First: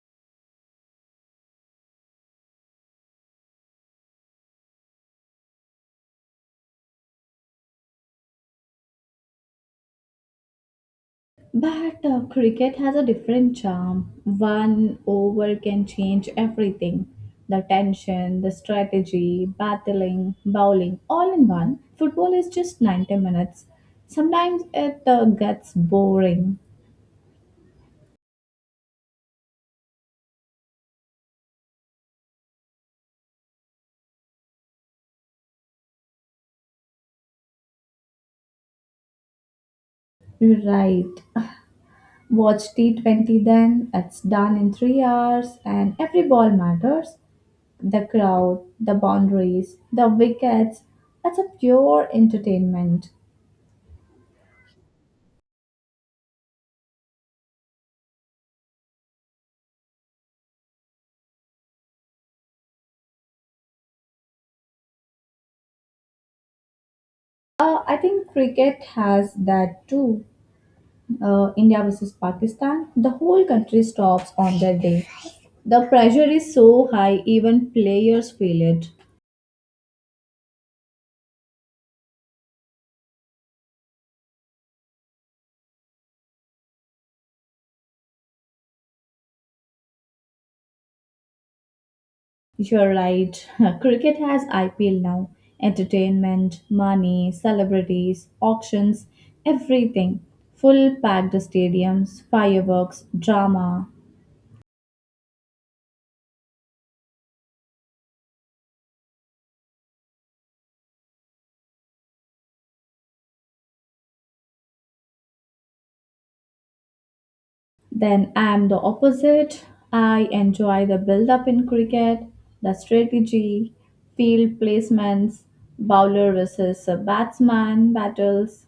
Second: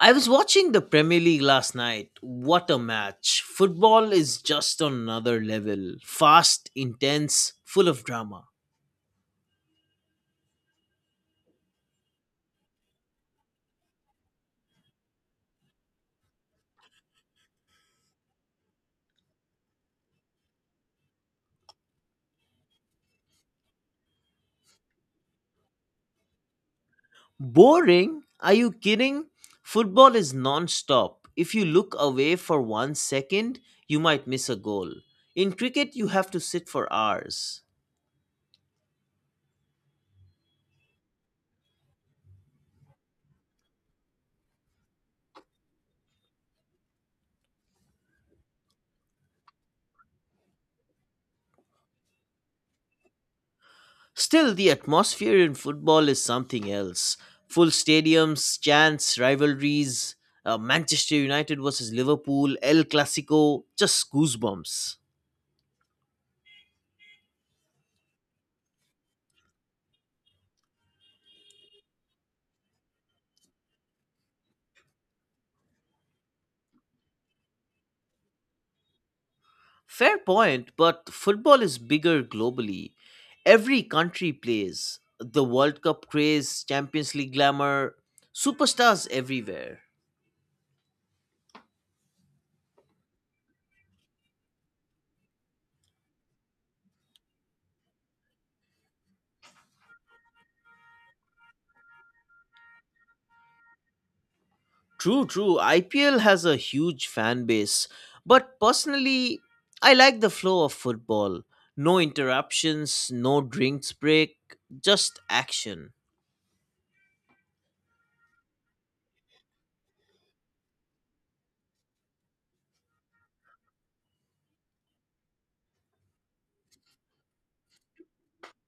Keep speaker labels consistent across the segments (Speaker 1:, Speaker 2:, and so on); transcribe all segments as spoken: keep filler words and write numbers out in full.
Speaker 1: I was watching the Premier League last night. What a match. Football is just on another level. Fast, intense, full of drama.
Speaker 2: But uh, cricket has a different charm. One over can change everything, the tension, the strategy, battling, bowling, all in one. Football is just ninety minutes. Sometimes it uh, gets boring.
Speaker 1: Boring? Are you kidding? Football is non stop. If you look away for one second, you might miss a goal. In cricket, you have to sit for hours.
Speaker 2: Right. Watch T twenty then, it's done in three hours, and every ball matters. The crowd, the boundaries, the wickets, it's a pure entertainment.
Speaker 1: Still, the atmosphere in football is something else. Full stadiums, chants, rivalries, uh, Manchester United versus Liverpool, El Clasico, just goosebumps.
Speaker 2: Uh, I think cricket has that too. Uh, India versus Pakistan, the whole country stops on that day. The pressure is so high, even players feel it.
Speaker 1: Fair point, but football is bigger globally. Every country plays. The World Cup craze, Champions League glamour, superstars everywhere.
Speaker 2: You're right. Cricket has I P L now. Entertainment, money, celebrities, auctions, everything. Full packed stadiums, fireworks, drama.
Speaker 1: True, true. I P L has a huge fan base, but personally, I like the flow of football. No interruptions, no drinks break, just action.
Speaker 2: Then I'm the opposite. I enjoy the build up in cricket, the strategy, field placements, bowler versus a batsman battles.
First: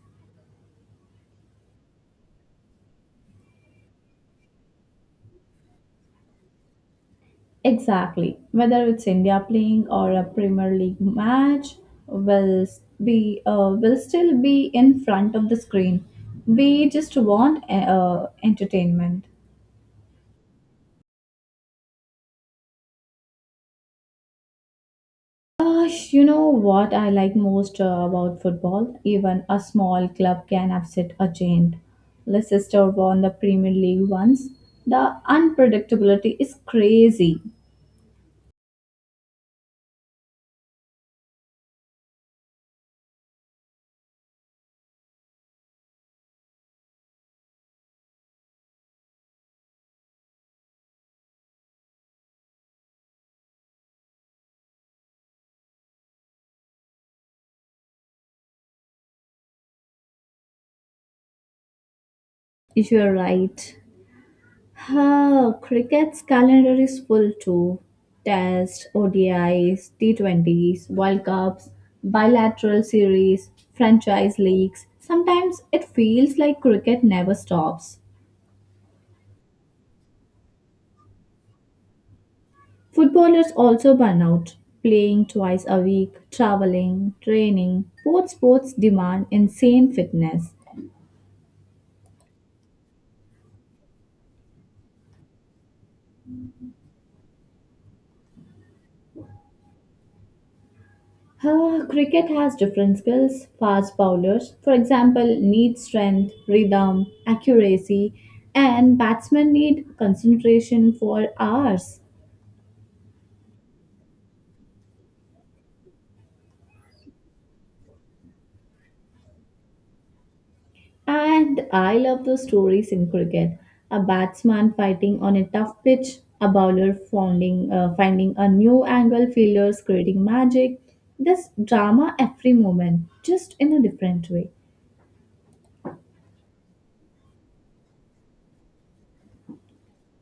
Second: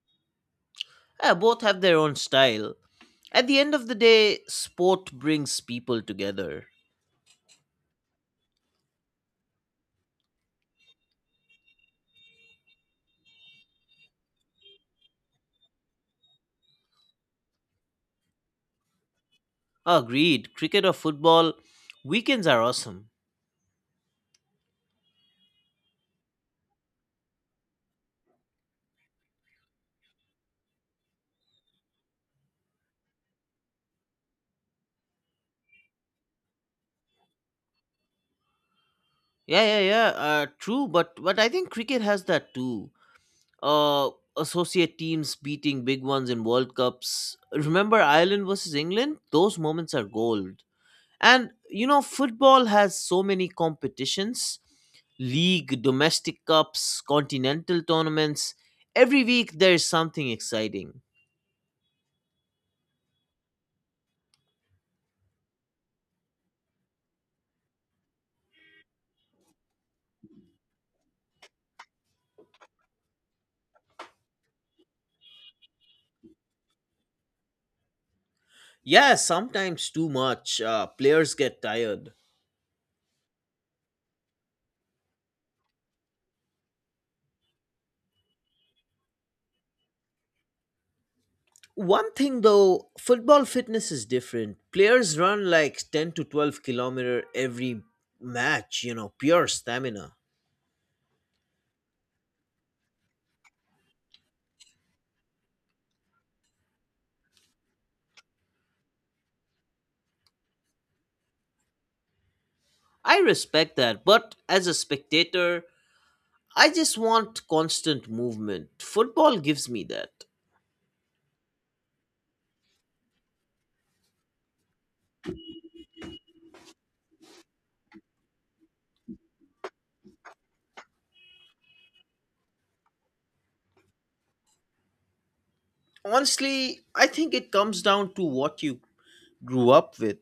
Speaker 1: Yeah, both have their own style. At the end of the day, sport brings people together.
Speaker 2: Exactly. Whether it's India playing or a Premier League match, will be uh, will still be in front of the screen. We just want uh, entertainment.
Speaker 1: Agreed. Cricket or football, weekends are awesome.
Speaker 2: Gosh, you know what I like most uh, about football? Even a small club can upset a giant. Leicester won the Premier League once. The unpredictability is crazy.
Speaker 1: Yeah, yeah, yeah. Uh, true, but but I think cricket has that too. uh, Associate teams beating big ones in World Cups. Remember Ireland versus England? Those moments are gold. And you know, football has so many competitions league, domestic cups, continental tournaments. Every week there is something exciting.
Speaker 2: You're right. Huh, cricket's calendar is full too. Tests, O D Is, T twenties, World Cups, bilateral series, franchise leagues. Sometimes it feels like cricket never stops.
Speaker 1: Yeah, sometimes too much. Uh, players get tired.
Speaker 2: Footballers also burn out, playing twice a week, traveling, training. Both sports demand insane fitness.
Speaker 1: One thing though, football fitness is different. Players run like ten to twelve kilometer every match, you know, pure stamina.
Speaker 2: Ah, cricket has different skills. Fast bowlers, for example, need strength, rhythm, accuracy, and batsmen need concentration for hours.
Speaker 1: I respect that, but as a spectator, I just want constant movement. Football gives me that.
Speaker 2: And I love those stories in cricket. A batsman fighting on a tough pitch, a bowler finding, uh, finding a new angle, fielders creating magic. This drama every moment, just in a different way.
Speaker 1: Honestly, I think it comes down to what you grew up with.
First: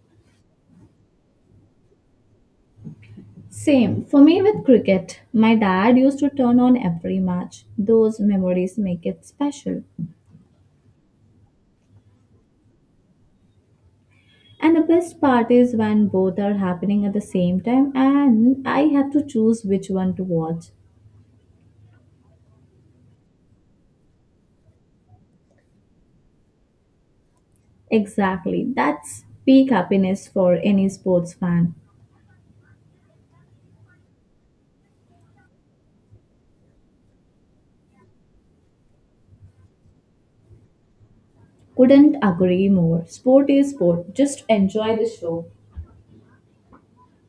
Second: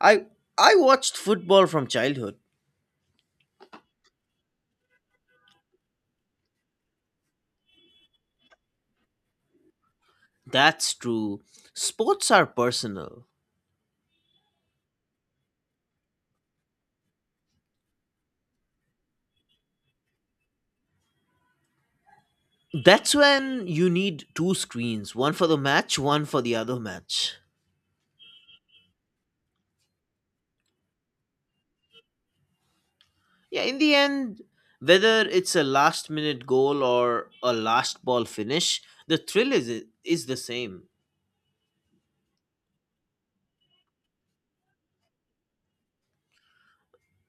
Speaker 1: I I watched football from childhood.
Speaker 2: Same for me with cricket. My dad used to turn on every match. Those memories make it special.
Speaker 1: That's true. Sports are personal.
Speaker 2: And the best part is when both are happening at the same time, and I have to choose which one to watch.
Speaker 1: That's when you need two screens, one for the match, one for the other match.
Speaker 2: Exactly. That's peak happiness for any sports fan.
Speaker 1: Yeah, in the end, whether it's a last minute goal or a last ball finish, the thrill is is the same.
Speaker 2: Couldn't agree more. Sport is sport. Just enjoy the show.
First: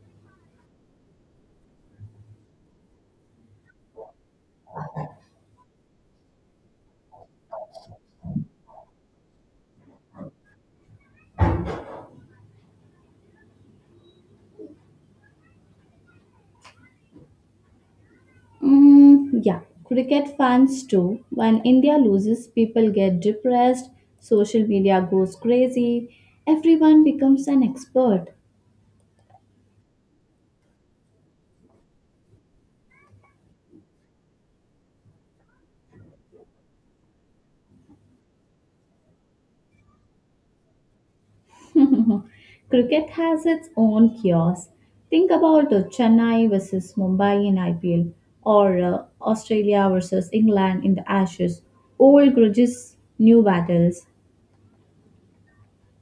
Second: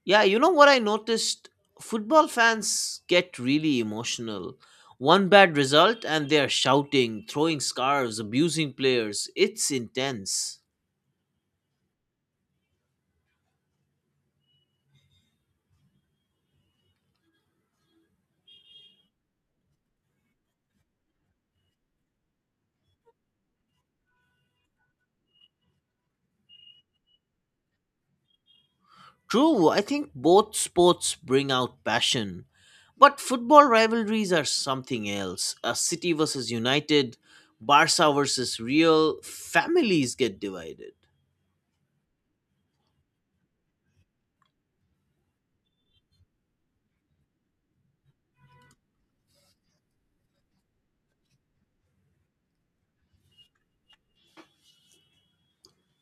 Speaker 1: Yeah, you know what I noticed? Football fans get really emotional. One bad result and they are shouting, throwing scarves, abusing players. It's intense.
Speaker 2: Mm, yeah. Cricket fans too. When India loses, people get depressed, social media goes crazy, everyone becomes an expert.
Speaker 1: True, I think both sports bring out passion. But football rivalries are something else. A City versus United, Barca versus Real, families get divided.
Speaker 2: Cricket has its own chaos. Think about the Chennai versus Mumbai in I P L or uh, Australia versus England in the Ashes. Old grudges, new battles.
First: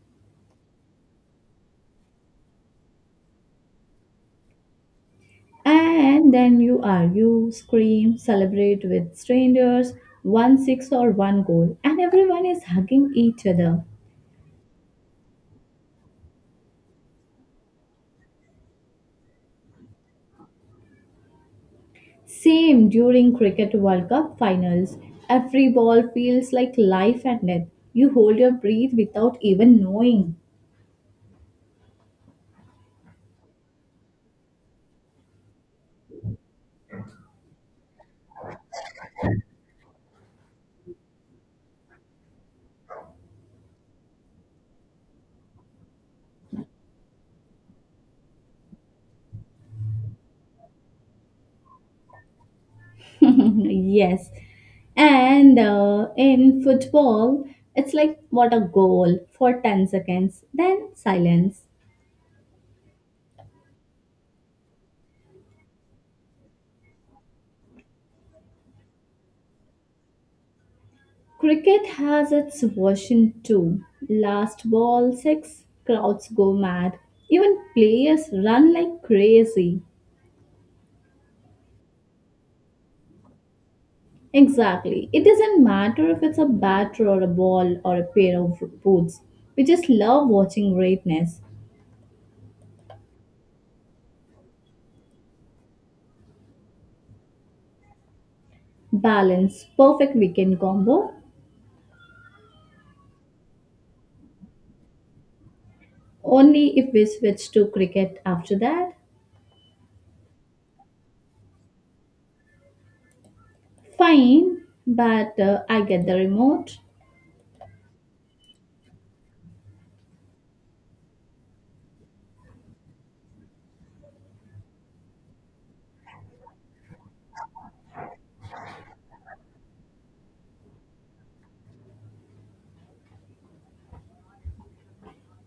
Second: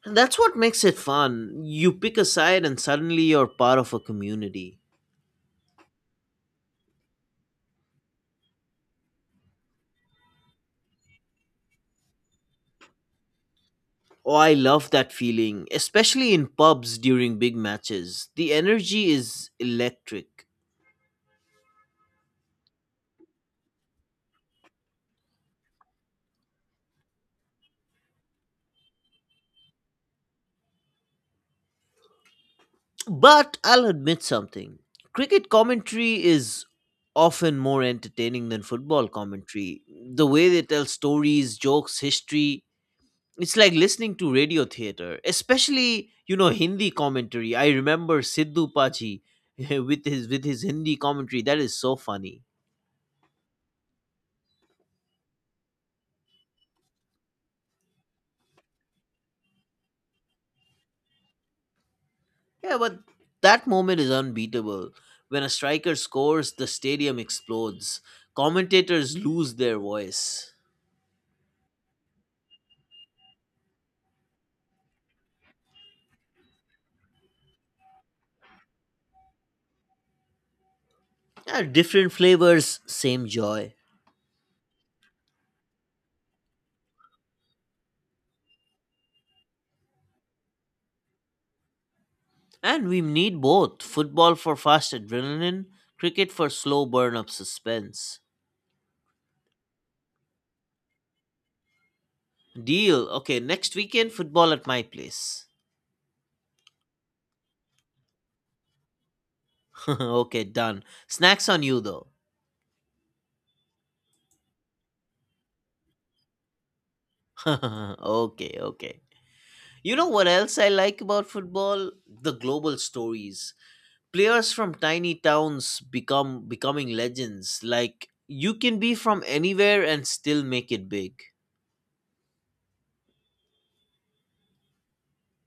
Speaker 1: And that's what makes it fun. You pick a side and suddenly you're part of a community.
Speaker 2: And then you argue, scream, celebrate with strangers, one six or one goal, and everyone is hugging each other.
Speaker 1: Oh, I love that feeling, especially in pubs during big matches. The energy is electric.
Speaker 2: Same during Cricket World Cup finals. Every ball feels like life and death. You hold your breath without even knowing.
Speaker 1: But I'll admit something cricket commentary is often more entertaining than football commentary. The way they tell stories, jokes, history, it's like listening to radio theater, especially, you know, Hindi commentary. I remember Sidhu Paji with his with his Hindi commentary. That is so funny.
Speaker 2: Yes. And uh, in football, it's like what a goal for ten seconds, then silence.
Speaker 1: Yeah, but that moment is unbeatable. When a striker scores, the stadium explodes. Commentators lose their voice.
Speaker 2: Cricket has its version too. Last ball, six, crowds go mad. Even players run like crazy.
Speaker 1: Yeah, different flavors, same joy.
Speaker 2: Exactly. It doesn't matter if it's a bat or a ball or a pair of boots. We just love watching greatness.
Speaker 1: And we need both football for fast adrenaline, cricket for slow burn up suspense.
Speaker 2: Balance, perfect weekend combo.
Speaker 1: Deal. Okay, next weekend, football at my place.
Speaker 2: Only if we switch to cricket after that.
Speaker 1: Okay, done. Snacks on you though.
Speaker 2: Fine, but uh, I get the remote.
Speaker 1: Okay, okay. You know what else I like about football? The global stories. Players from tiny towns become becoming legends. Like you can be from anywhere and still make it big.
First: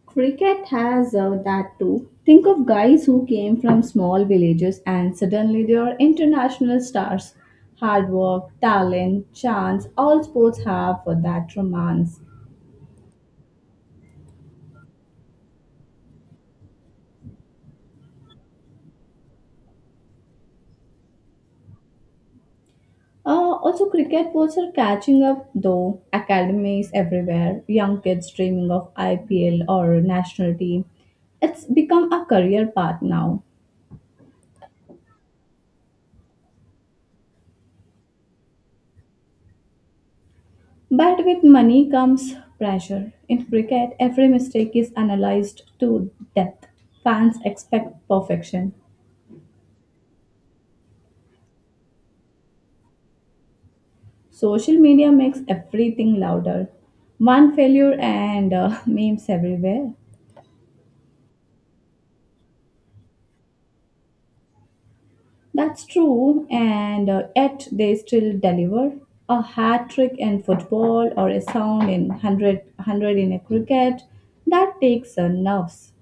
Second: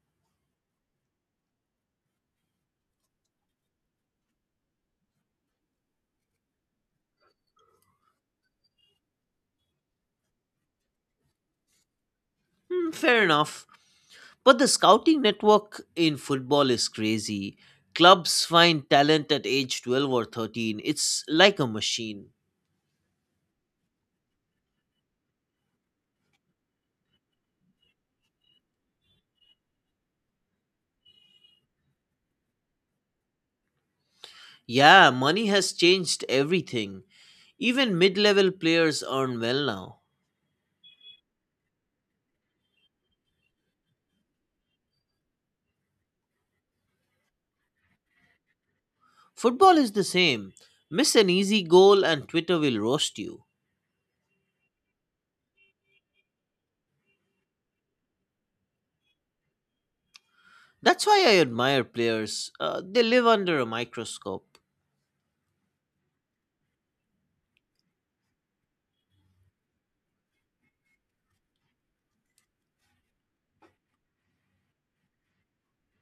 Speaker 2: Cricket has uh, that too. Think of guys who came from small villages and suddenly they are international stars. Hard work, talent, chance, all sports have for that romance.
Speaker 1: Hmm, fair enough. But the scouting network in football is crazy. Clubs find talent at age twelve or thirteen. It's like a machine.
Speaker 2: Uh, also, cricket boards are catching up though. Academies everywhere, young kids dreaming of I P L or national team. It's become a career path now.
Speaker 1: Yeah, money has changed everything. Even mid level players earn well now.
Speaker 2: But with money comes pressure. In cricket, every mistake is analysed to death. Fans expect perfection.
Speaker 1: Football is the same. Miss an easy goal and Twitter will roast you.
Speaker 2: Social media makes everything louder. One failure and uh, memes everywhere.
Speaker 1: That's why I admire players. Uh, they live under a microscope.
Speaker 2: That's true, and uh, yet they still deliver. A hat trick in football or a sound in a hundred, in a cricket, that takes uh, nerves.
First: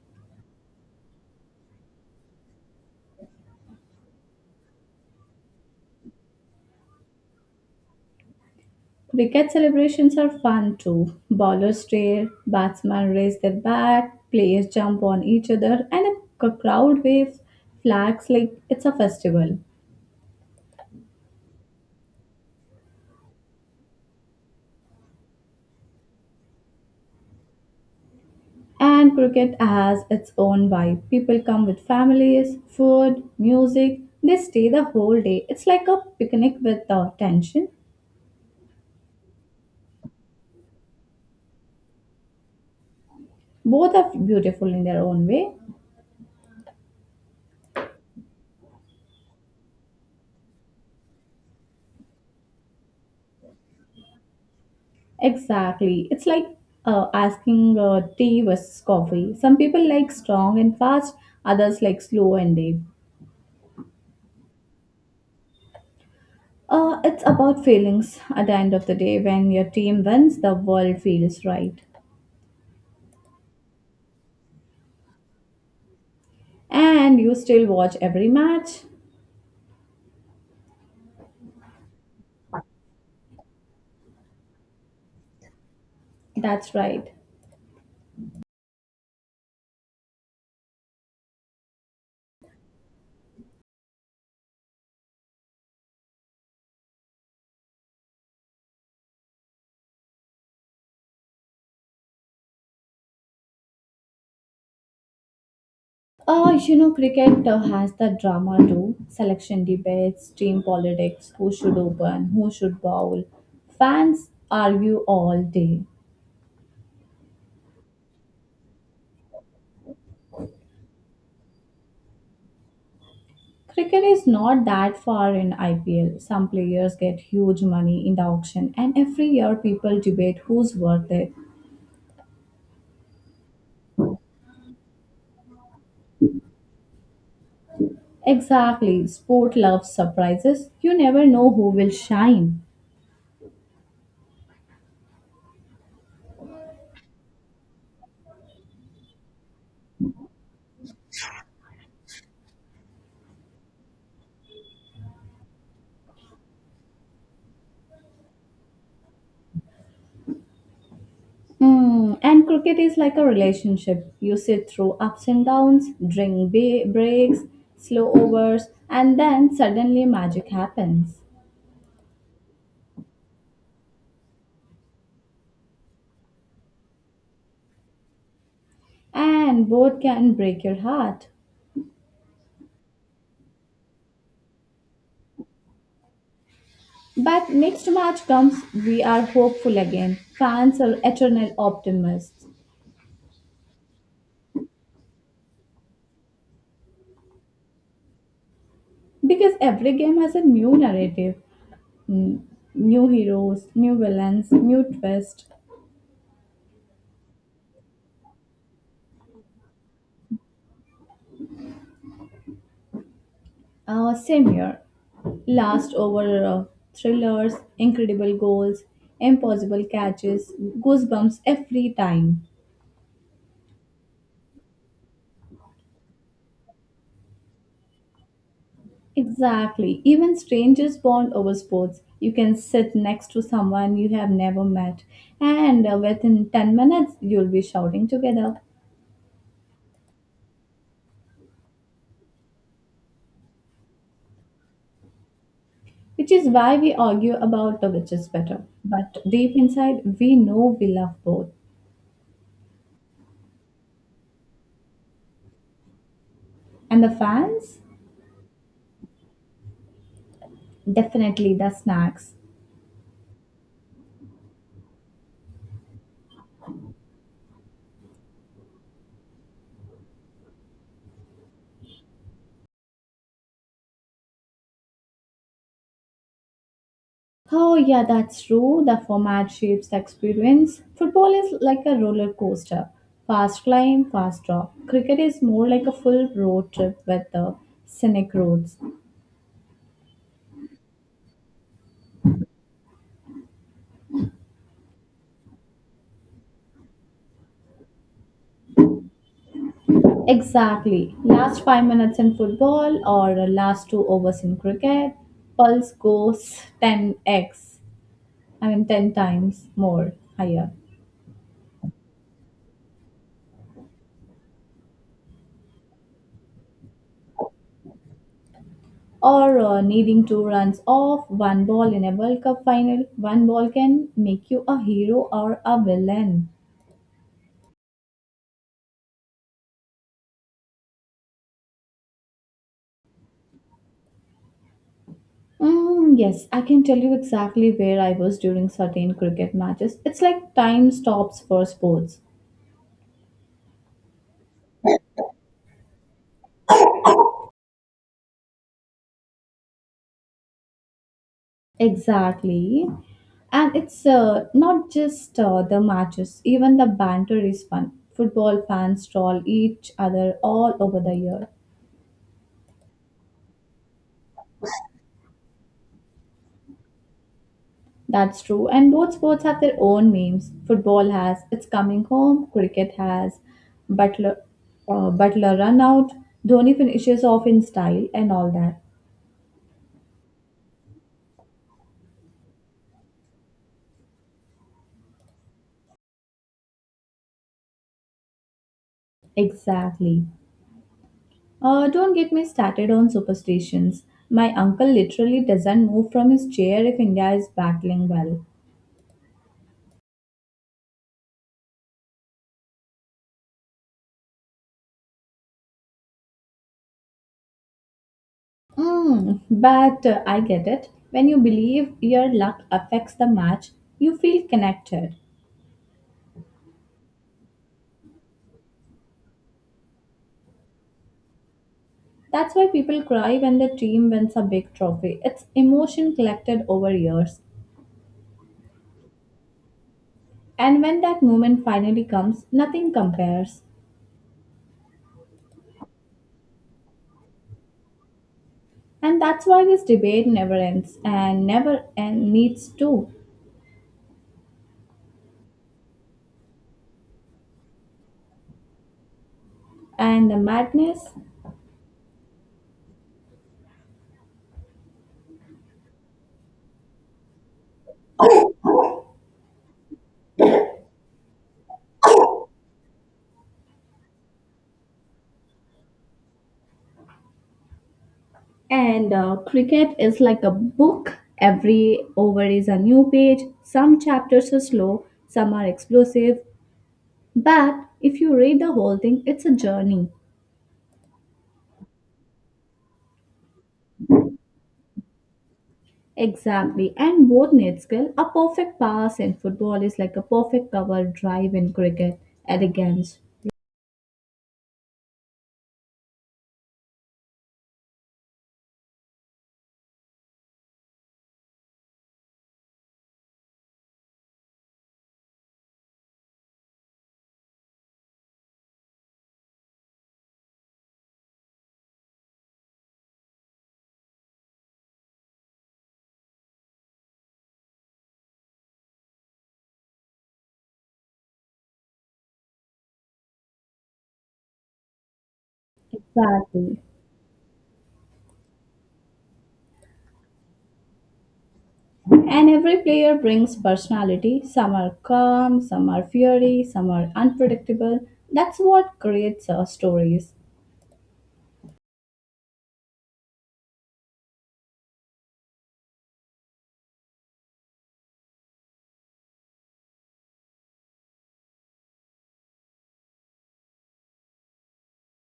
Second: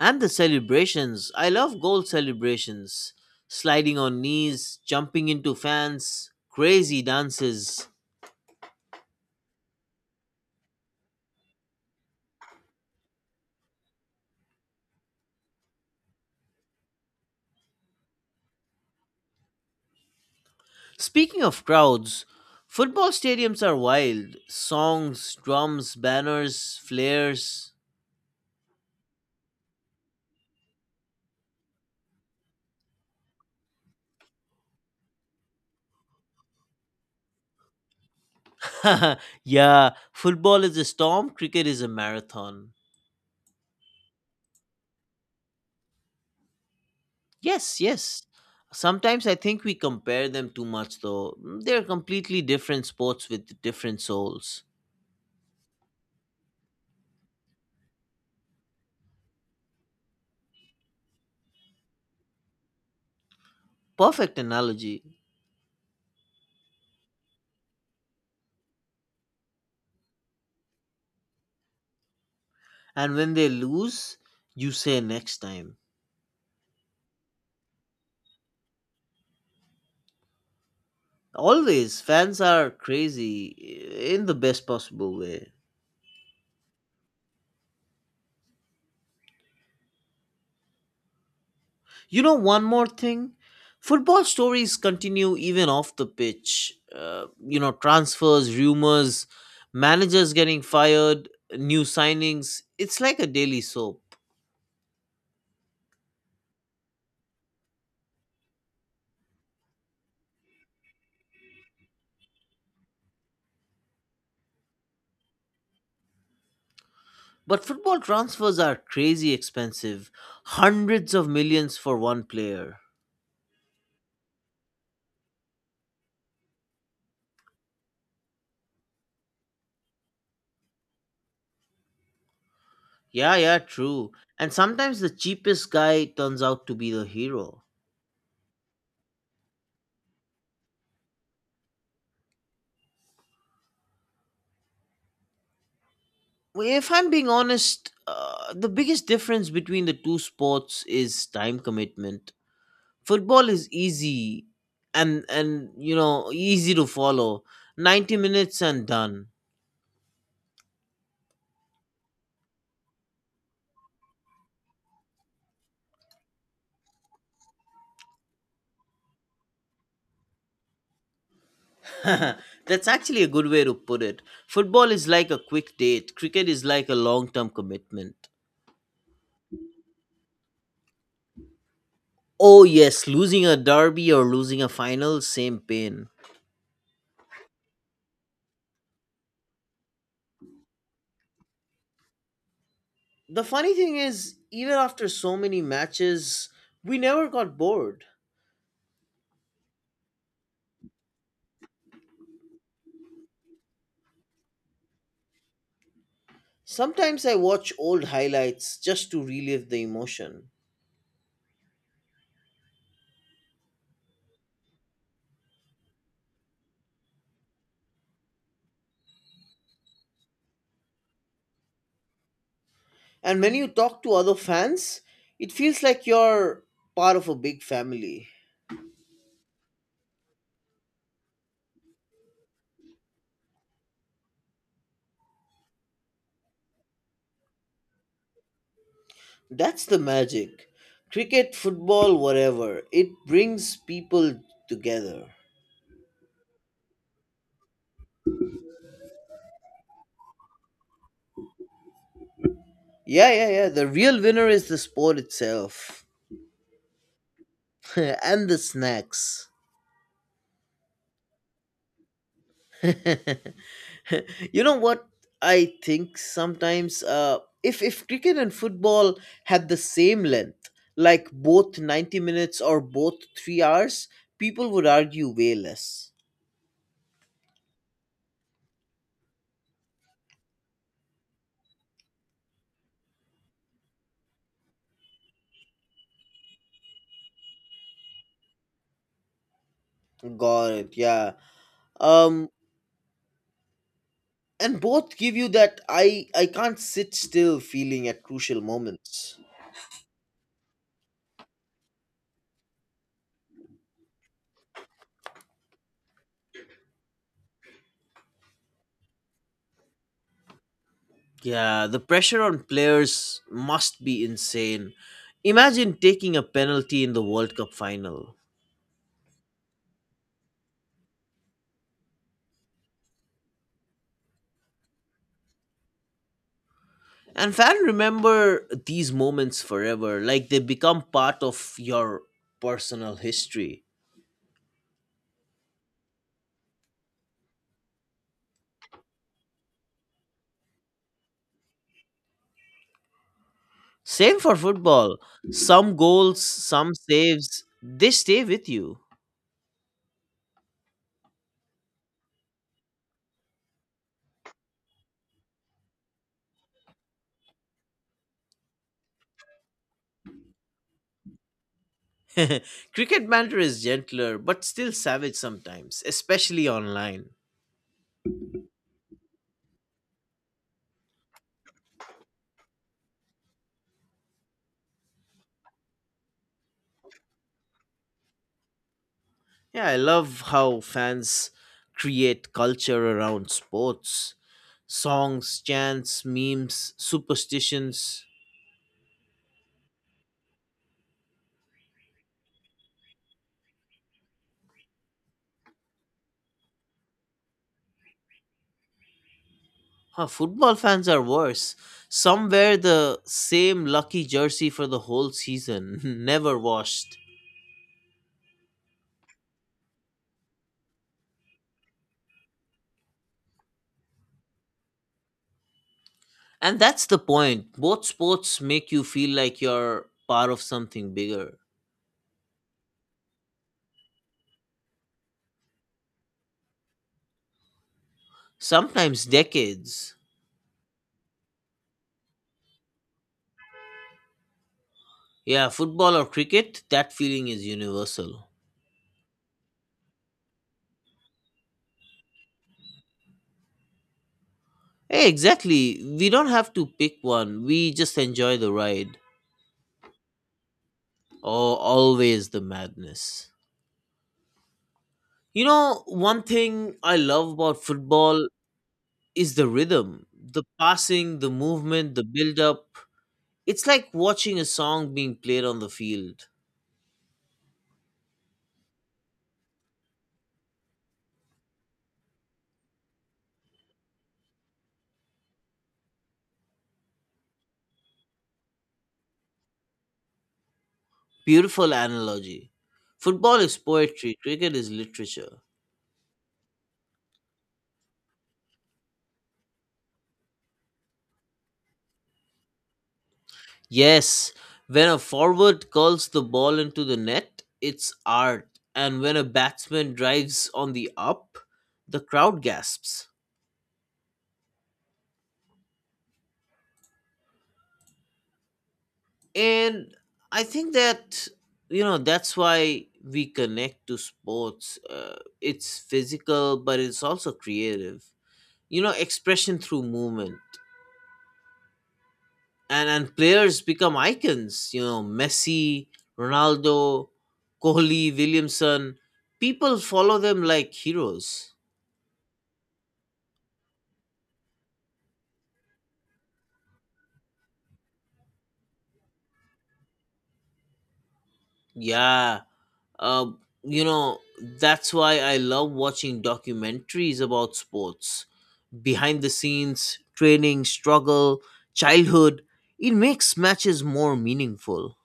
Speaker 1: And the celebrations. I love goal celebrations. Sliding on knees, jumping into fans, crazy dances.
Speaker 2: Cricket celebrations are fun too. Bowlers stare, batsmen raise their bat, players jump on each other, and a c- crowd waves flags like it's a festival.
Speaker 1: Speaking of crowds, football stadiums are wild. Songs, drums, banners, flares.
Speaker 2: And cricket has its own vibe. People come with families, food, music. They stay the whole day. It's like a picnic with uh, tension.
Speaker 1: Yeah, football is a storm, cricket is a marathon.
Speaker 2: Both are beautiful in their own way.
Speaker 1: Yes, yes. Sometimes I think we compare them too much, though. Mm, they're completely different sports with different souls.
Speaker 2: Exactly. It's like uh, asking uh, tea versus coffee. Some people like strong and fast, others like slow and deep.
Speaker 1: Perfect analogy.
Speaker 2: Uh, it's about feelings. At the end of the day, when your team wins, the world feels right.
Speaker 1: And when they lose, you say next time.
Speaker 2: And you still watch every match.
Speaker 1: Always, fans are crazy eh, in the best possible way.
Speaker 2: That's right.
Speaker 1: You know, one more thing football stories continue even off the pitch. Uh, you know, transfers, rumors, managers getting fired, new signings. It's like a daily soap.
Speaker 2: Uh, you know, cricket uh, has the drama too. Selection debates, team politics, who should open, who should bowl. Fans argue all day.
Speaker 1: But football transfers are crazy expensive. Hundreds of millions for one player.
Speaker 2: Cricket is not that far in I P L. Some players get huge money in the auction, and every year people debate who's worth it.
Speaker 1: Yeah, yeah, true. And sometimes the cheapest guy turns out to be the hero.
Speaker 2: Exactly, sport loves surprises. You never know who will shine.
Speaker 1: Well, if I'm being honest, uh, the biggest difference between the two sports is time commitment. Football is easy and and you know, easy to follow. ninety minutes and done.
Speaker 2: Hmm, and cricket is like a relationship. You sit through ups and downs, drink ba- breaks, slow overs, and then suddenly magic happens.
Speaker 1: That's actually a good way to put it. Football is like a quick date. Cricket is like a long-term commitment.
Speaker 2: And both can break your heart.
Speaker 1: Oh yes, losing a derby or losing a final, same pain.
Speaker 2: But next match comes, we are hopeful again. Fans are eternal optimists
Speaker 1: The funny thing is, even after so many matches, we never got bored.
Speaker 2: because every game has a new narrative, mm, new heroes, new villains, new twist.
Speaker 1: Sometimes I watch old highlights just to relive the emotion.
Speaker 2: Uh, same year, last over uh, thrillers, incredible goals, impossible catches, goosebumps every time.
Speaker 1: And when you talk to other fans, it feels like you're part of a big family.
Speaker 2: Exactly. Even strangers bond over sports. You can sit next to someone you have never met, and uh, within ten minutes, you'll be shouting together.
Speaker 1: That's the magic. Cricket, football, whatever, it brings people together.
Speaker 2: Which is why we argue about uh, which is better. But deep inside, we know we love both.
Speaker 1: Yeah, yeah, yeah. The real winner is the sport itself.
Speaker 2: And the fans?
Speaker 1: And the snacks.
Speaker 2: Definitely the snacks.
Speaker 1: You know what, I think sometimes uh, if if cricket and football had the same length, like both ninety minutes or both three hours, people would argue way less.
Speaker 2: Oh, yeah, that's true. The format shapes the experience. Football is like a roller coaster, fast climb, fast drop. Cricket is more like a full road trip with the scenic roads.
Speaker 1: Got it. Yeah. Um and both give you that I I can't sit still feeling at crucial moments.
Speaker 2: Exactly. Last five minutes in football or last two overs in cricket, pulse goes ten x, I mean ten times more higher.
Speaker 1: Yeah, the pressure on players must be insane. Imagine taking a penalty in the World Cup final.
Speaker 2: Or uh, needing two runs off one ball in a World Cup final, one ball can make you a hero or a villain.
Speaker 1: And fan remember these moments forever, like they become part of your personal history.
Speaker 2: Mm, yes, I can tell you exactly where I was during certain cricket matches. It's like time stops for sports.
Speaker 1: Same for football. Some goals, some saves, they stay with you.
Speaker 2: Exactly. And it's uh, not just uh, the matches, even the banter is fun. Football fans troll each other all over the year.
Speaker 1: Cricket banter is gentler, but still savage sometimes, especially online.
Speaker 2: That's true. And both sports have their own memes. Football has it's coming home, cricket has Butler, uh, Butler run out, Dhoni finishes off in style, and all that.
Speaker 1: Yeah, I love how fans create culture around sports. Songs, chants, memes, superstitions.
Speaker 2: Exactly. Uh, don't get me started on superstitions. My uncle literally doesn't move from his chair if India is battling well.
Speaker 1: Huh, football fans are worse. Some wear the same lucky jersey for the whole season, never washed.
Speaker 2: Mm, but uh, I get it. When you believe your luck affects the match, you feel connected.
Speaker 1: And that's the point. Both sports make you feel like you're part of something bigger,
Speaker 2: That's why people cry when the team wins a big trophy. It's emotion collected over years.
Speaker 1: sometimes decades.
Speaker 2: And when that moment finally comes, nothing compares.
Speaker 1: Yeah, football or cricket, that feeling is universal.
Speaker 2: And that's why this debate never ends and never end needs to.
Speaker 1: Hey, exactly. We don't have to pick one, we just enjoy the ride.
Speaker 2: And the madness
Speaker 1: Oh, always the madness. You know, one thing I love about football is the rhythm, the passing, the movement, the build up. It's like watching a song being played on the field.
Speaker 2: and uh, cricket is like a book. Every over is a new page. Some chapters are slow, some are explosive, but if you read the whole thing, it's a journey.
Speaker 1: Beautiful analogy. Football is poetry, cricket is literature.
Speaker 2: Exactly. And both need skill. A perfect pass in football is like a perfect cover drive in cricket. Elegance.
Speaker 1: Yes, when a forward curls the ball into the net, it's art. And when a batsman drives on the up, the crowd gasps. And I think that, you know, that's why we connect to sports. Uh, it's physical but it's also creative, you know, expression through movement. And and players become icons, you know, Messi,
Speaker 2: Exactly.
Speaker 1: Ronaldo, Kohli, Williamson, people follow them like heroes.
Speaker 2: And every player brings personality. Some are calm, some are fiery, some are unpredictable. That's what creates our stories.
Speaker 1: Yeah. uh, you know, that's why I love watching documentaries about sports, behind the scenes, training, struggle, childhood. It makes matches more meaningful.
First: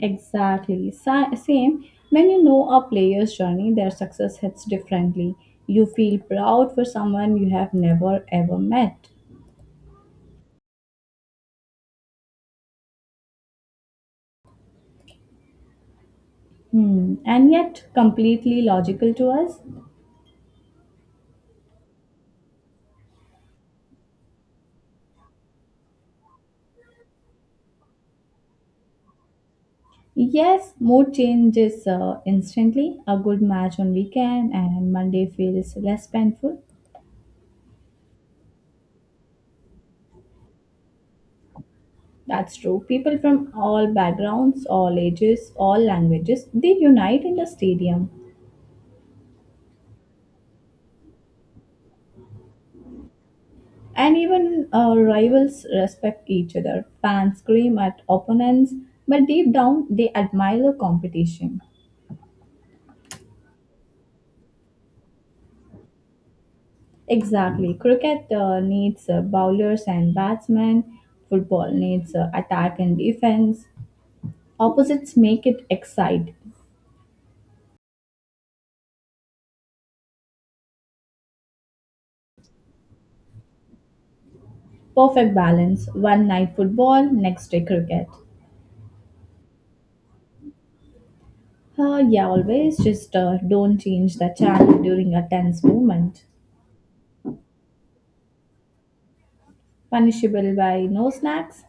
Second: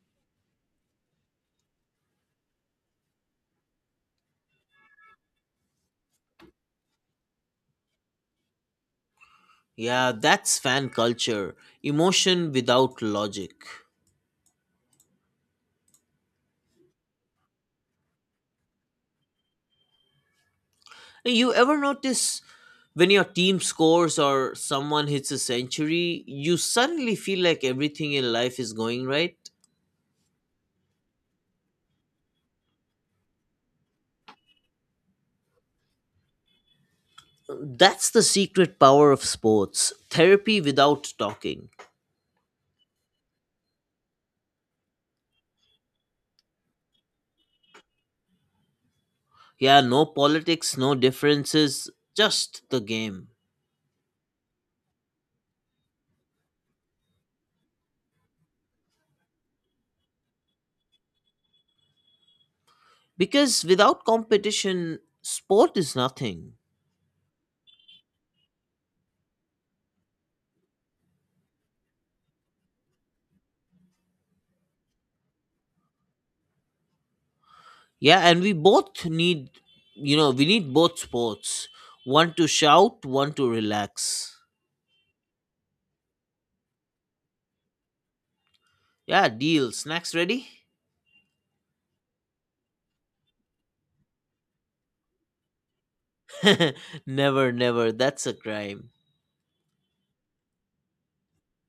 Speaker 2: Exactly. Sa- Same. When you know a player's journey, their success hits differently. You feel proud for someone you have never ever met.
Speaker 1: Yeah, that's fan culture. Emotion without logic.
Speaker 2: Hmm, and yet completely logical to us.
Speaker 1: You ever notice when your team scores or someone hits a century, you suddenly feel like everything in life is going right?
Speaker 2: Yes, mood changes uh, instantly. A good match on weekend and Monday feels less painful.
Speaker 1: That's the secret power of sports, therapy without talking.
Speaker 2: That's true. People from all backgrounds, all ages, all languages, they unite in the stadium.
Speaker 1: Yeah, no politics, no differences, just the game.
Speaker 2: And even uh, rivals respect each other. Fans scream at opponents, but deep down they admire the competition.
Speaker 1: Because without competition sport is nothing.
Speaker 2: Exactly. Cricket uh, needs uh, bowlers and batsmen. Football needs uh, attack and defense. Opposites make it excite.
Speaker 1: Yeah, and we both need, you know, we need both sports, one to shout, one to relax.
Speaker 2: Perfect balance. One night football, next day cricket.
Speaker 1: Yeah, deal, snacks ready.
Speaker 2: Uh, yeah, always, just uh, don't change the channel during a tense moment.
Speaker 1: Never, never, that's a crime.
Speaker 2: Punishable by no snacks?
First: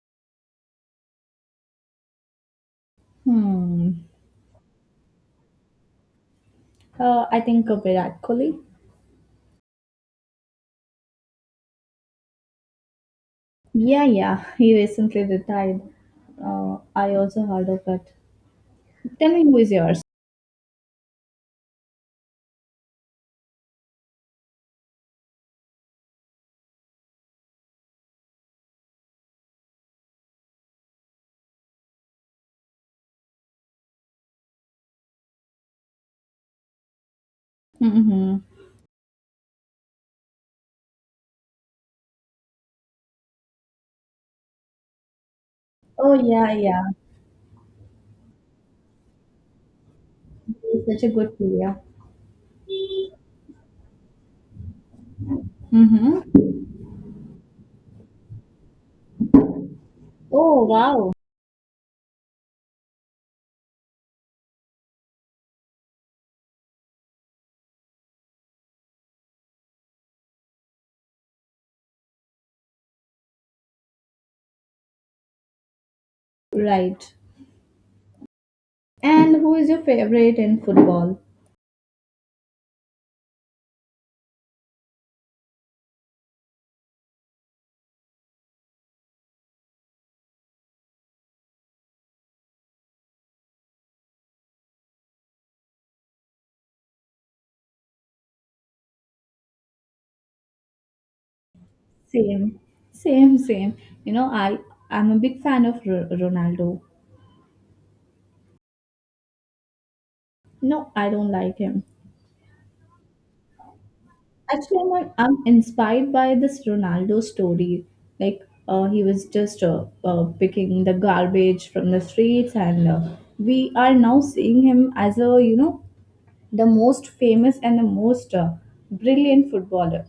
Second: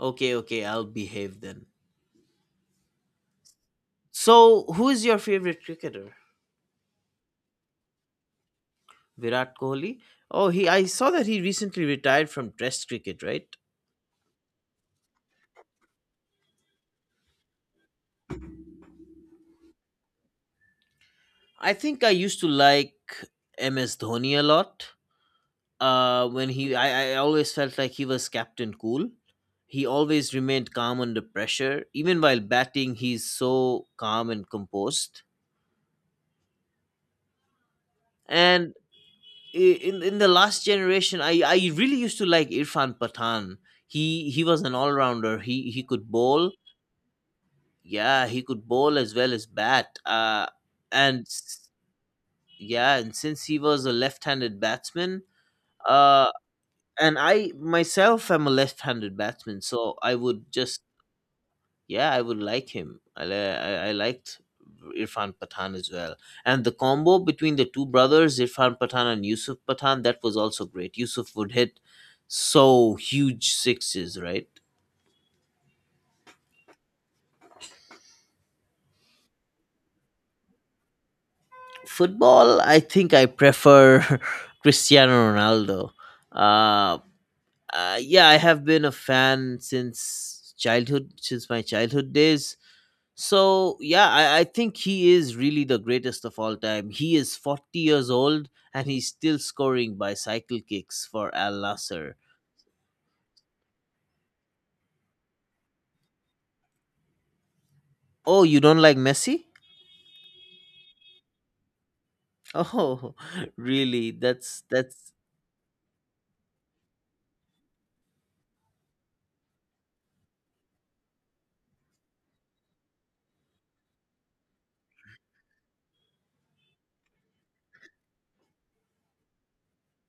Speaker 1: Okay, okay, I'll behave then.
Speaker 2: Hmm.
Speaker 1: So who is your favorite cricketer?
Speaker 2: Uh, I think of Virat Kohli.
Speaker 1: Virat Kohli. Oh, he, I saw that he recently retired from test cricket, right?
Speaker 2: Yeah, yeah. He recently retired. Uh, I also heard of it. Tell me who is yours.
Speaker 1: I think I used to like MS Dhoni a lot. Uh, when he, I, I always felt like he was captain cool. He always remained calm under pressure, even while batting he's so calm and composed.
Speaker 2: Mm-hmm.
Speaker 1: And i- in in the last generation i i really used to like Irfan Pathan. He he was an all-rounder, he he could
Speaker 2: Oh
Speaker 1: bowl.
Speaker 2: yeah, yeah.
Speaker 1: Yeah, he could bowl as well as bat. uh
Speaker 2: He's such a
Speaker 1: and
Speaker 2: good
Speaker 1: s-
Speaker 2: player.
Speaker 1: yeah, and since he was a left-handed batsman, uh
Speaker 2: Mm-hmm.
Speaker 1: and I myself am a left-handed batsman, so I would
Speaker 2: Oh
Speaker 1: just,
Speaker 2: wow.
Speaker 1: yeah, I would like him. I, li- I, I liked Irfan Pathan as well. And the combo between the two brothers, Irfan Pathan and Yusuf Pathan, that was also great. Yusuf would hit so huge sixes, right?
Speaker 2: Right. And who is your favorite in football?
Speaker 1: Football, I think I prefer Cristiano Ronaldo. Uh, uh, yeah, I have been a fan since childhood, since my childhood days. So yeah, I, I think he is really the greatest of all time. He is forty years old and he's still scoring by cycle kicks for Al Nasser.
Speaker 2: Same, same, same. You know, I I'm a big fan of R- Ronaldo.
Speaker 1: Oh, you don't like Messi?
Speaker 2: No, I don't like him.
Speaker 1: Oh, really? That's
Speaker 2: Actually, I'm,
Speaker 1: that's
Speaker 2: not- I'm inspired by this Ronaldo story. Like, uh, he was just uh, uh, picking the garbage from the streets, and uh, we are now seeing him as, a you know, the most famous and the most uh, brilliant footballer.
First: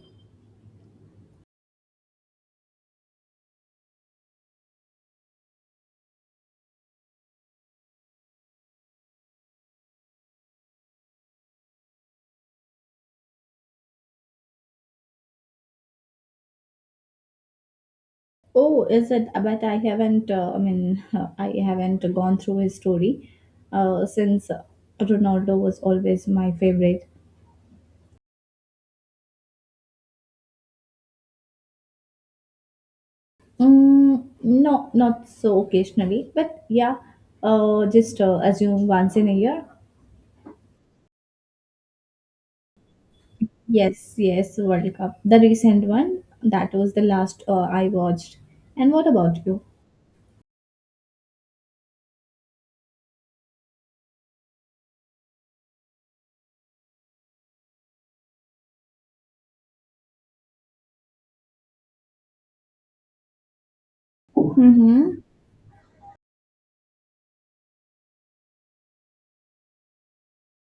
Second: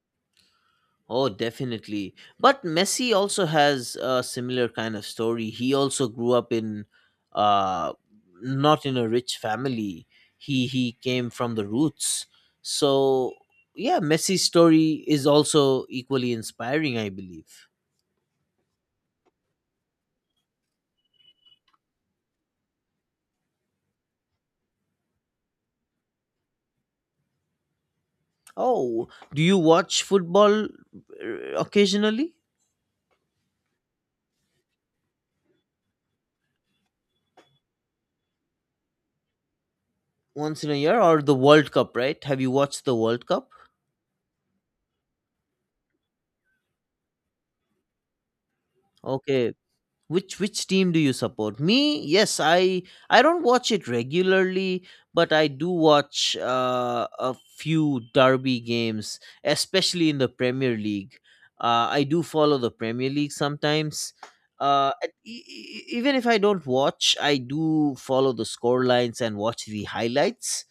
Speaker 1: oh, definitely. But Messi also has a similar kind of story. He also grew up in, uh, not in a rich family. He he came from the roots. So yeah, Messi's story is also equally inspiring, I believe.
Speaker 2: Oh, is it? Uh, But I haven't. Uh, I mean, I haven't gone through his story uh, since uh, Ronaldo was always my favorite.
Speaker 1: Oh, do you watch football uh, occasionally,
Speaker 2: Mm, no, not so occasionally, but yeah. Uh, just uh, assume once in a year.
Speaker 1: once in a year, or the World Cup? Right? Have you watched the World Cup?
Speaker 2: Yes, yes, World Cup. The recent one. That was the last uh, I watched. And what about
Speaker 1: Okay,
Speaker 2: you?
Speaker 1: Which which team do you support? Me? Yes, I I don't watch it regularly, but I do watch uh, a few derby games, especially in the Premier League. Uh, I do follow the Premier League sometimes. Uh, and
Speaker 2: Mm-hmm.
Speaker 1: e- e- e, even if I don't watch, I do follow the score lines and watch the highlights.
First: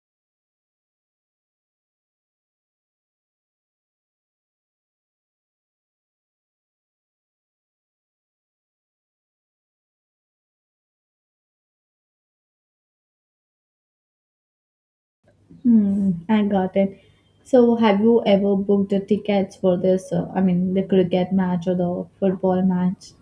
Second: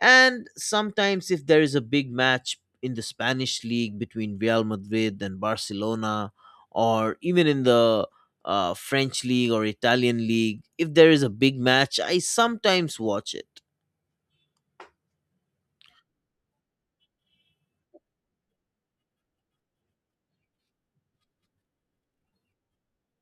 Speaker 1: And sometimes, if there is a big match in the Spanish league between Real Madrid and Barcelona, or even in the uh, French league or Italian league, if there is a big match, I sometimes watch it.
Speaker 2: Hmm, I got it. So, have you ever booked the tickets for this? Uh, I mean, the cricket match or the football match?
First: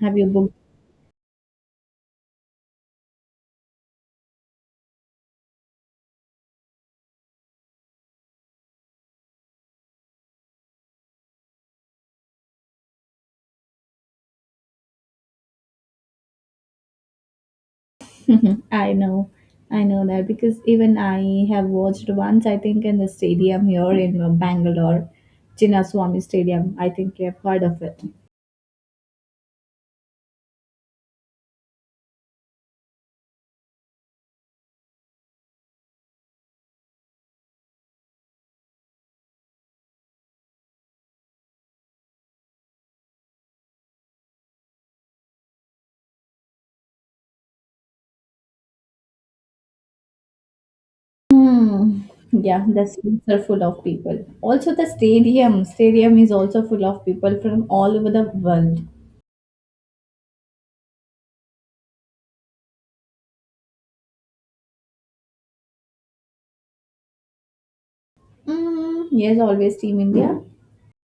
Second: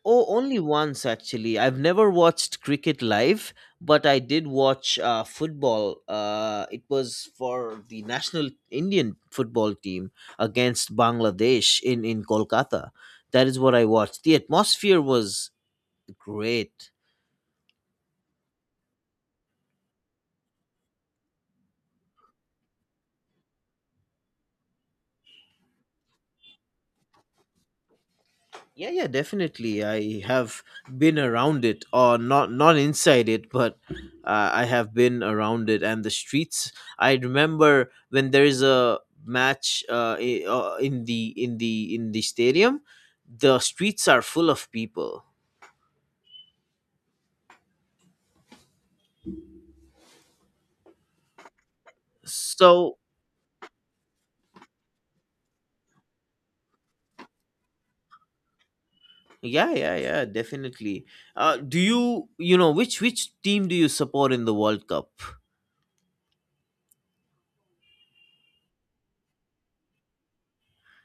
Speaker 2: Have
Speaker 1: Oh,
Speaker 2: you booked?
Speaker 1: only once actually. I've never watched cricket live, but I did watch uh, football. Uh, it was for the national Indian football team against Bangladesh in, in Kolkata. That is what I watched. The atmosphere was great.
Speaker 2: I know, I know that because even I have watched once, I think, in the stadium here in uh, Bangalore, Chinnaswamy Stadium. I think you have heard of it.
Speaker 1: Yeah, yeah, definitely. I have been around it, or not, not inside it, but uh, I have been around it and the streets. I remember when there is a match uh, i- uh, in the in the in the stadium, the streets are full of people.
Speaker 2: Hmm. Yeah, the
Speaker 1: So
Speaker 2: streets are full of people. Also, the stadium. Stadium is also full of people from all over the world.
Speaker 1: yeah, yeah, yeah, definitely. Uh, do you you know which which team do you support in the World Cup?
Speaker 2: Mm, yes, always Team India.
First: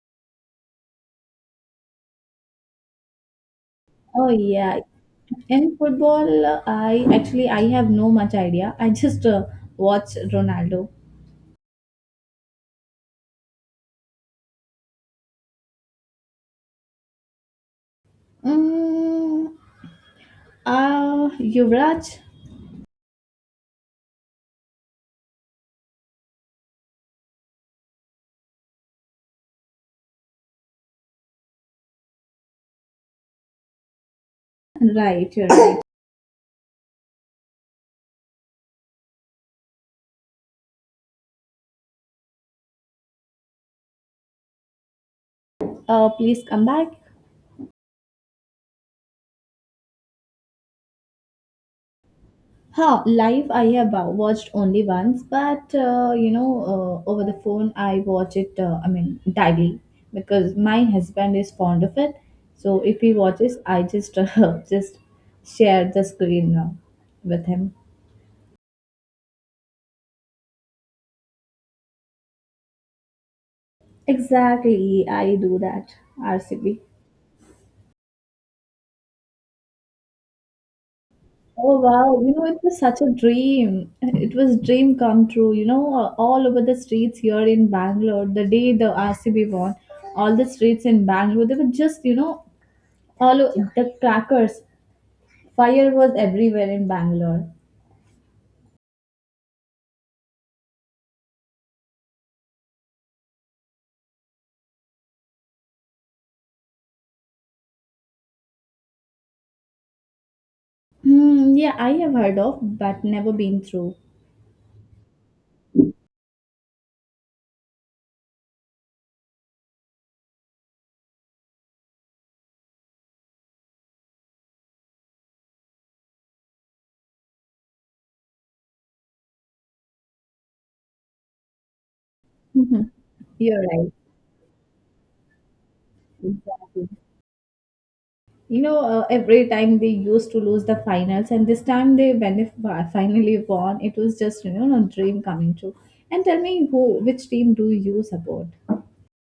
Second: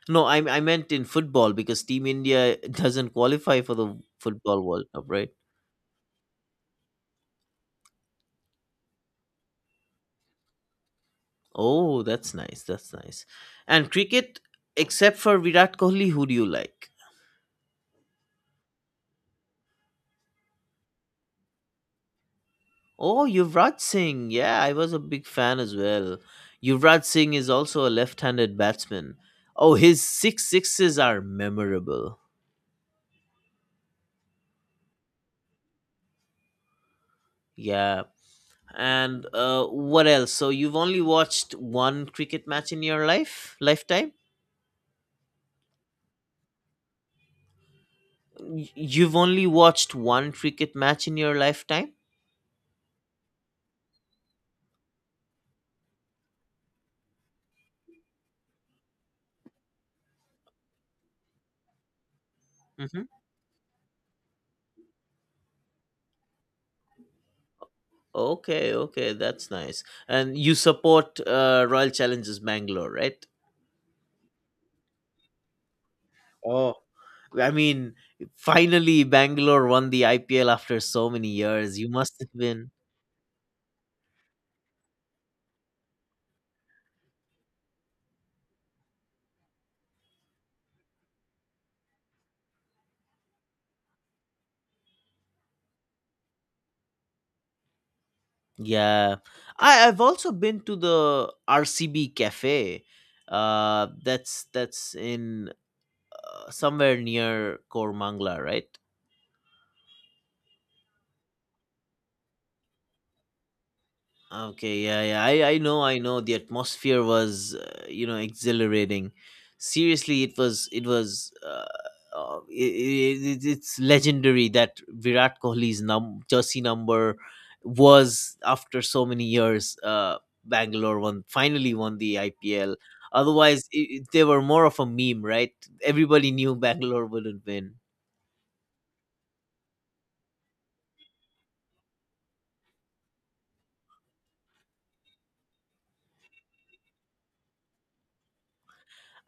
Speaker 1: No, I I meant in football because Team India doesn't qualify for the
Speaker 2: Oh
Speaker 1: football
Speaker 2: yeah,
Speaker 1: World Cup, right?
Speaker 2: in football, uh, I actually I have no much idea. I just uh, watch Ronaldo.
Speaker 1: Oh, that's nice. That's nice. And cricket, except for Virat Kohli, who do you like?
Speaker 2: Mm, uh, Yuvraj,
Speaker 1: Oh, Yuvraj Singh. Yeah, I was a big fan as well. Yuvraj Singh is also a left-handed batsman. Oh, his six sixes are memorable.
Speaker 2: right? You're right.
Speaker 1: Yeah. And uh, what else? So you've only watched one cricket match in your life, lifetime?
Speaker 2: Uh, please come back.
Speaker 1: Y- You've only watched one cricket match in your lifetime?
Speaker 2: Huh, live I have uh, watched only once, but uh, you know, uh, over the phone I watch it. Uh, I mean, daily because my husband is fond of it. So if he
Speaker 1: Hmm.
Speaker 2: watches, I just uh, just share the screen uh, with him.
Speaker 1: Okay, okay, that's nice. And you support uh, Royal Challengers Bangalore, right?
Speaker 2: Exactly, I do that.
Speaker 1: Oh,
Speaker 2: R C B.
Speaker 1: I mean, finally Bangalore won the I P L after so many years.
Speaker 2: Oh
Speaker 1: You must
Speaker 2: wow, you
Speaker 1: have
Speaker 2: know, it
Speaker 1: been.
Speaker 2: was such a dream. It was dream come true. You know, uh, all over the streets here in Bangalore, the day the R C B won, all the streets in Bangalore, they were just, you know, all o- the crackers. Fire was everywhere in Bangalore.
Speaker 1: Yeah. I, I've also been to the R C B Cafe. Uh, that's that's in uh, somewhere near Kormangla, right?
Speaker 2: Hmm, yeah, I have heard of, but never been through.
Speaker 1: Okay, yeah, yeah. I, I know, I know. The atmosphere was, uh, you know, exhilarating. Seriously, it was, it was, uh, uh, it, it, it's legendary that Virat Kohli's num- jersey number was, after so many years, uh, Bangalore won, finally won the I P L.
Speaker 2: Mhm. You're
Speaker 1: Otherwise, i i- they were more of a meme, right? Everybody knew
Speaker 2: right.
Speaker 1: Bangalore wouldn't win.
Speaker 2: You know uh, every time they used to lose the finals, and this time they, when they fi- finally won, it was just, you know, a dream coming true. And tell me who, which team do you support?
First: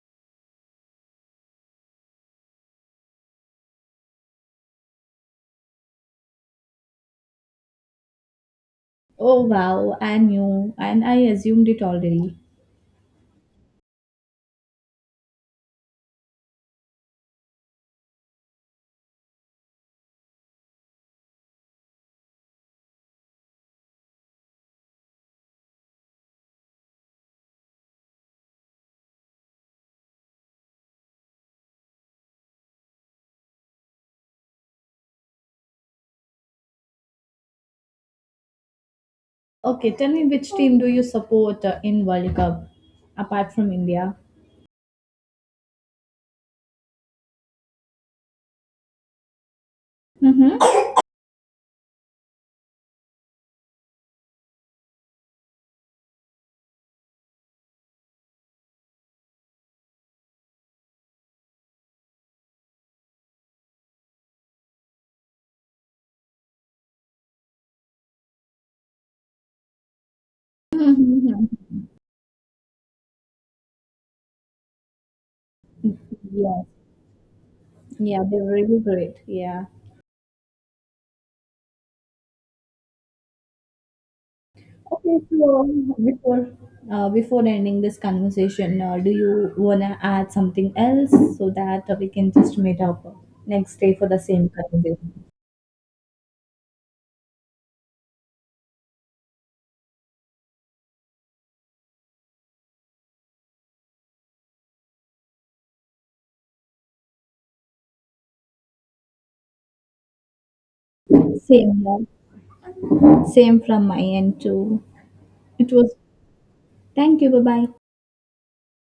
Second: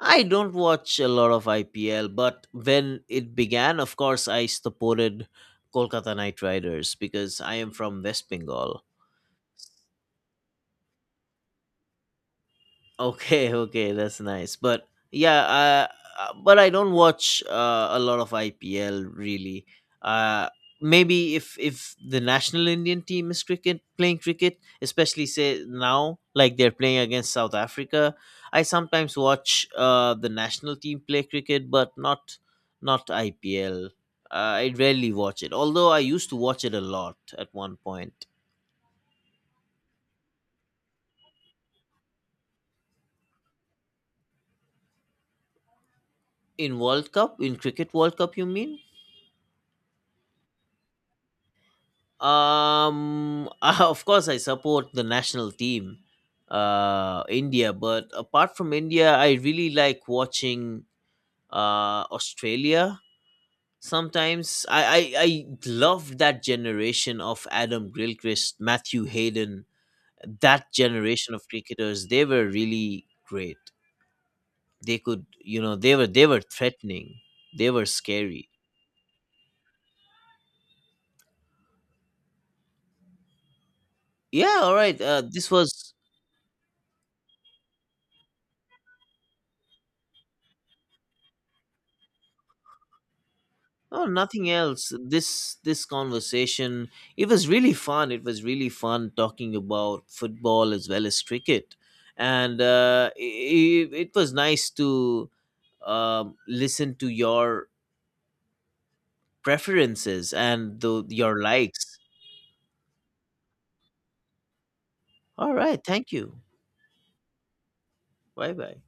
Speaker 1: I don't watch a lot of I P L, but when it began, of course, I supported Kolkata Knight Riders because I am from West Bengal.
Speaker 2: Oh wow, I knew, and I assumed it already.
Speaker 1: Okay, okay, that's nice. But yeah, uh, uh, but I don't watch uh, a lot of I P L really. Uh, Maybe if if the national Indian team is cricket playing cricket, especially say now, like they're playing against South Africa, I sometimes watch uh, the national team play cricket, but not not I P L. Uh, I rarely watch it, although I used to watch it a lot at one point.
Speaker 2: Okay, tell me which team do you support uh, in World Cup, apart from India.
Speaker 1: In World Cup, in Cricket World Cup, you mean?
Speaker 2: Mm-hmm.
Speaker 1: Um, of course, I support the national team, uh, India. But apart from India, I really like watching uh, Australia. Sometimes I, I I love that generation of Adam Gilchrist, Matthew Hayden. That generation
Speaker 2: Mm-hmm.
Speaker 1: of cricketers, they were really great. They could, you know, they were they were
Speaker 2: Yeah.
Speaker 1: threatening. They were
Speaker 2: Yeah, they're
Speaker 1: scary.
Speaker 2: really great, yeah.
Speaker 1: Yeah. All right.
Speaker 2: Okay,
Speaker 1: Uh, this
Speaker 2: so
Speaker 1: was
Speaker 2: before uh, before ending this conversation, uh, do you wanna add something else so that uh, we can just meet up next day
Speaker 1: Oh,
Speaker 2: for the
Speaker 1: nothing
Speaker 2: same
Speaker 1: else.
Speaker 2: conversation?
Speaker 1: This this conversation, it was really fun. It was really fun talking about football as well as cricket, and uh, it, it was nice to um, listen to your preferences and the, your
Speaker 2: Same,
Speaker 1: likes.
Speaker 2: here. Same from my end too.
Speaker 1: All
Speaker 2: It
Speaker 1: right,
Speaker 2: was.
Speaker 1: thank you.
Speaker 2: Thank you. Bye bye.
Speaker 1: Bye bye.